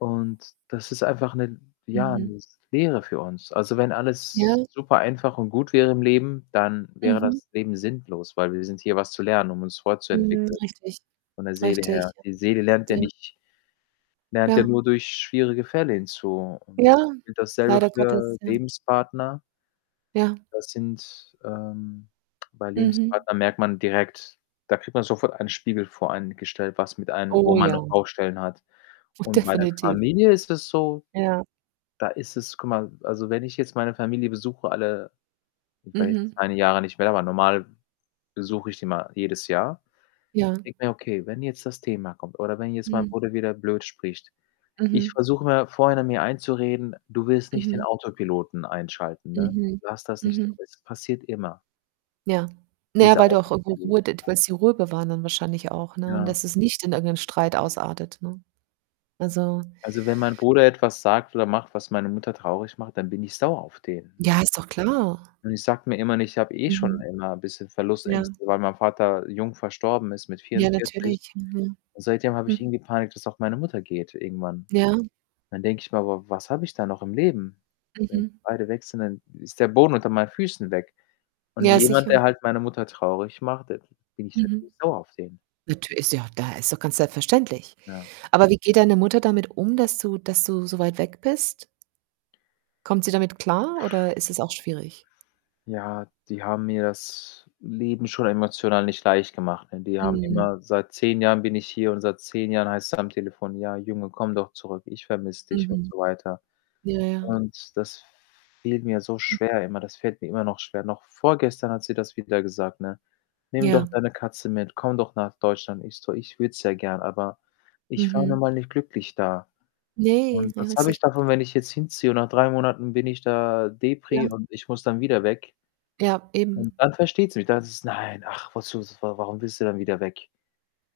Und das ist einfach 'ne ja, Mhm. 'ne s Lehre für uns. Also, wenn alles Ja. super einfach und gut wäre im Leben, dann wäre Mhm. das Leben sinnlos, weil wir sind hier, was zu lernen, um uns Mhm, fortzuentwickeln, richtig, von der Seele her. richtig, ja. Die Seele lernt ja Ja. nicht lernt ja Ja. nur durch schwierige Fälle hinzu und Ja, das und dasselbe leider Gottes, für ja. Lebenspartner Ja. Das sind, ähm bei Mhm. Lebenspartnern merkt man direkt da kriegt man sofort einen Spiegel vor einen gestellt, was mit einem wo Oh man noch ja. Baustellen hat. Oh, Und bei der definitiv. Familie ist es so, Ja. da ist es guck mal, also, wenn ich jetzt meine Familie besuche, alle ich war jetzt Mhm. 2, ne, Jahre nicht mehr, aber normal besuche ich die immer jedes Jahr Ja. denke mir: „Okay, wenn jetzt das Thema kommt oder wenn jetzt mein Hm. Bruder wieder blöd spricht,“ ich Mhm. versuche immer vorhinein mir einzureden: „Du willst nicht den Mhm. Autopiloten einschalten, ne? Mhm. Lass das nicht zu,“ Mhm. es passiert immer Ja. Na ja, dieser weil du auch irgendwo Autopilot. Ruhe det [unintelligible] willst die Ruhe bewahren dann wahrscheinlich auch, ne, und, Ja. dass es nicht in irgendeinen Streit ausartet, ne? Also Also, wenn mein Bruder etwas sagt oder macht, was meine Mutter traurig macht, dann bin ich sauer auf den, Ja, ne? ist doch klar. Und ich sage mir immer, ich habe eh schon Mhm. immer 'n bisschen Ja. Verlustängste, weil mein Vater jung verstorben ist mit Ja, 44, natürlich, mhm. und seitdem habe ich Hm. irgendwie Panik, dass auch meine Mutter geht irgendwann. Ja. Dann denke ich mir: „Aber was habe ich dann noch im Leben? Wenn Mhm. beide weg sind, dann ist der Boden unter meinen Füßen weg.“ Und Ja, jemand, sicher. der halt meine Mutter traurig macht, da bin ich natürlich Mhm. sauer auf den. Natür ist ja auch da ist doch ganz selbstverständlich. Ja. Aber wie geht deine Mutter damit um, dass du dass du so weit weg bist? Kommt sie damit klar oder ist es auch schwierig? Ja, die haben mir das Leben schon emotional nicht leicht gemacht, ne, die haben Mhm. immer seit 10 Jahren bin ich hier und seit 10 Jahren heißt‘s am Telefon: „Ja, Junge, komm doch zurück. Ich vermisse dich,“ und Mhm. so weiter Ja, ja. und das fiel mir so Hm. schwer immer, das fällt mir immer noch schwer. Noch vorgestern hat sie das wieder gesagt, ne: „Nimm Ja. doch deine Katze mit, komm doch nach Deutschland.“ Ich so: „Ich würde es ja gern, aber ich war nun Mhm. mal nicht glücklich da.“ Ne, Und was ja, habe ich sicher. davon, wenn ich jetzt hinziehe und nach 3 Monaten bin ich da Ja. depri und ich muss dann wieder weg? Ja, eben. Und dann versteht sie mich, da heißt es: „Nein, ach, wozu, w warum willst du denn wieder weg?“,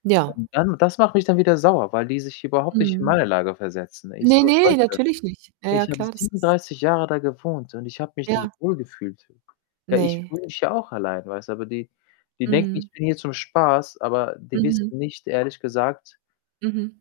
Ja. und dann das macht mich dann wieder sauer, weil die sich überhaupt nicht in Mhm. meine Lage versetzen. Ich Ne, so: ne, „Leute, natürlich nicht. Ja, ja ich habe klar, das ist 37 Jahre da gewohnt und ich habe mich nicht Ja. wohlgefühlt.“ Ja, ich Ne. fühle mich ja auch allein, weißt du, aber die die denken, Mhm. ich bin hier zum Spaß, aber die wissen Mhm. nicht, ehrlich gesagt Mhm.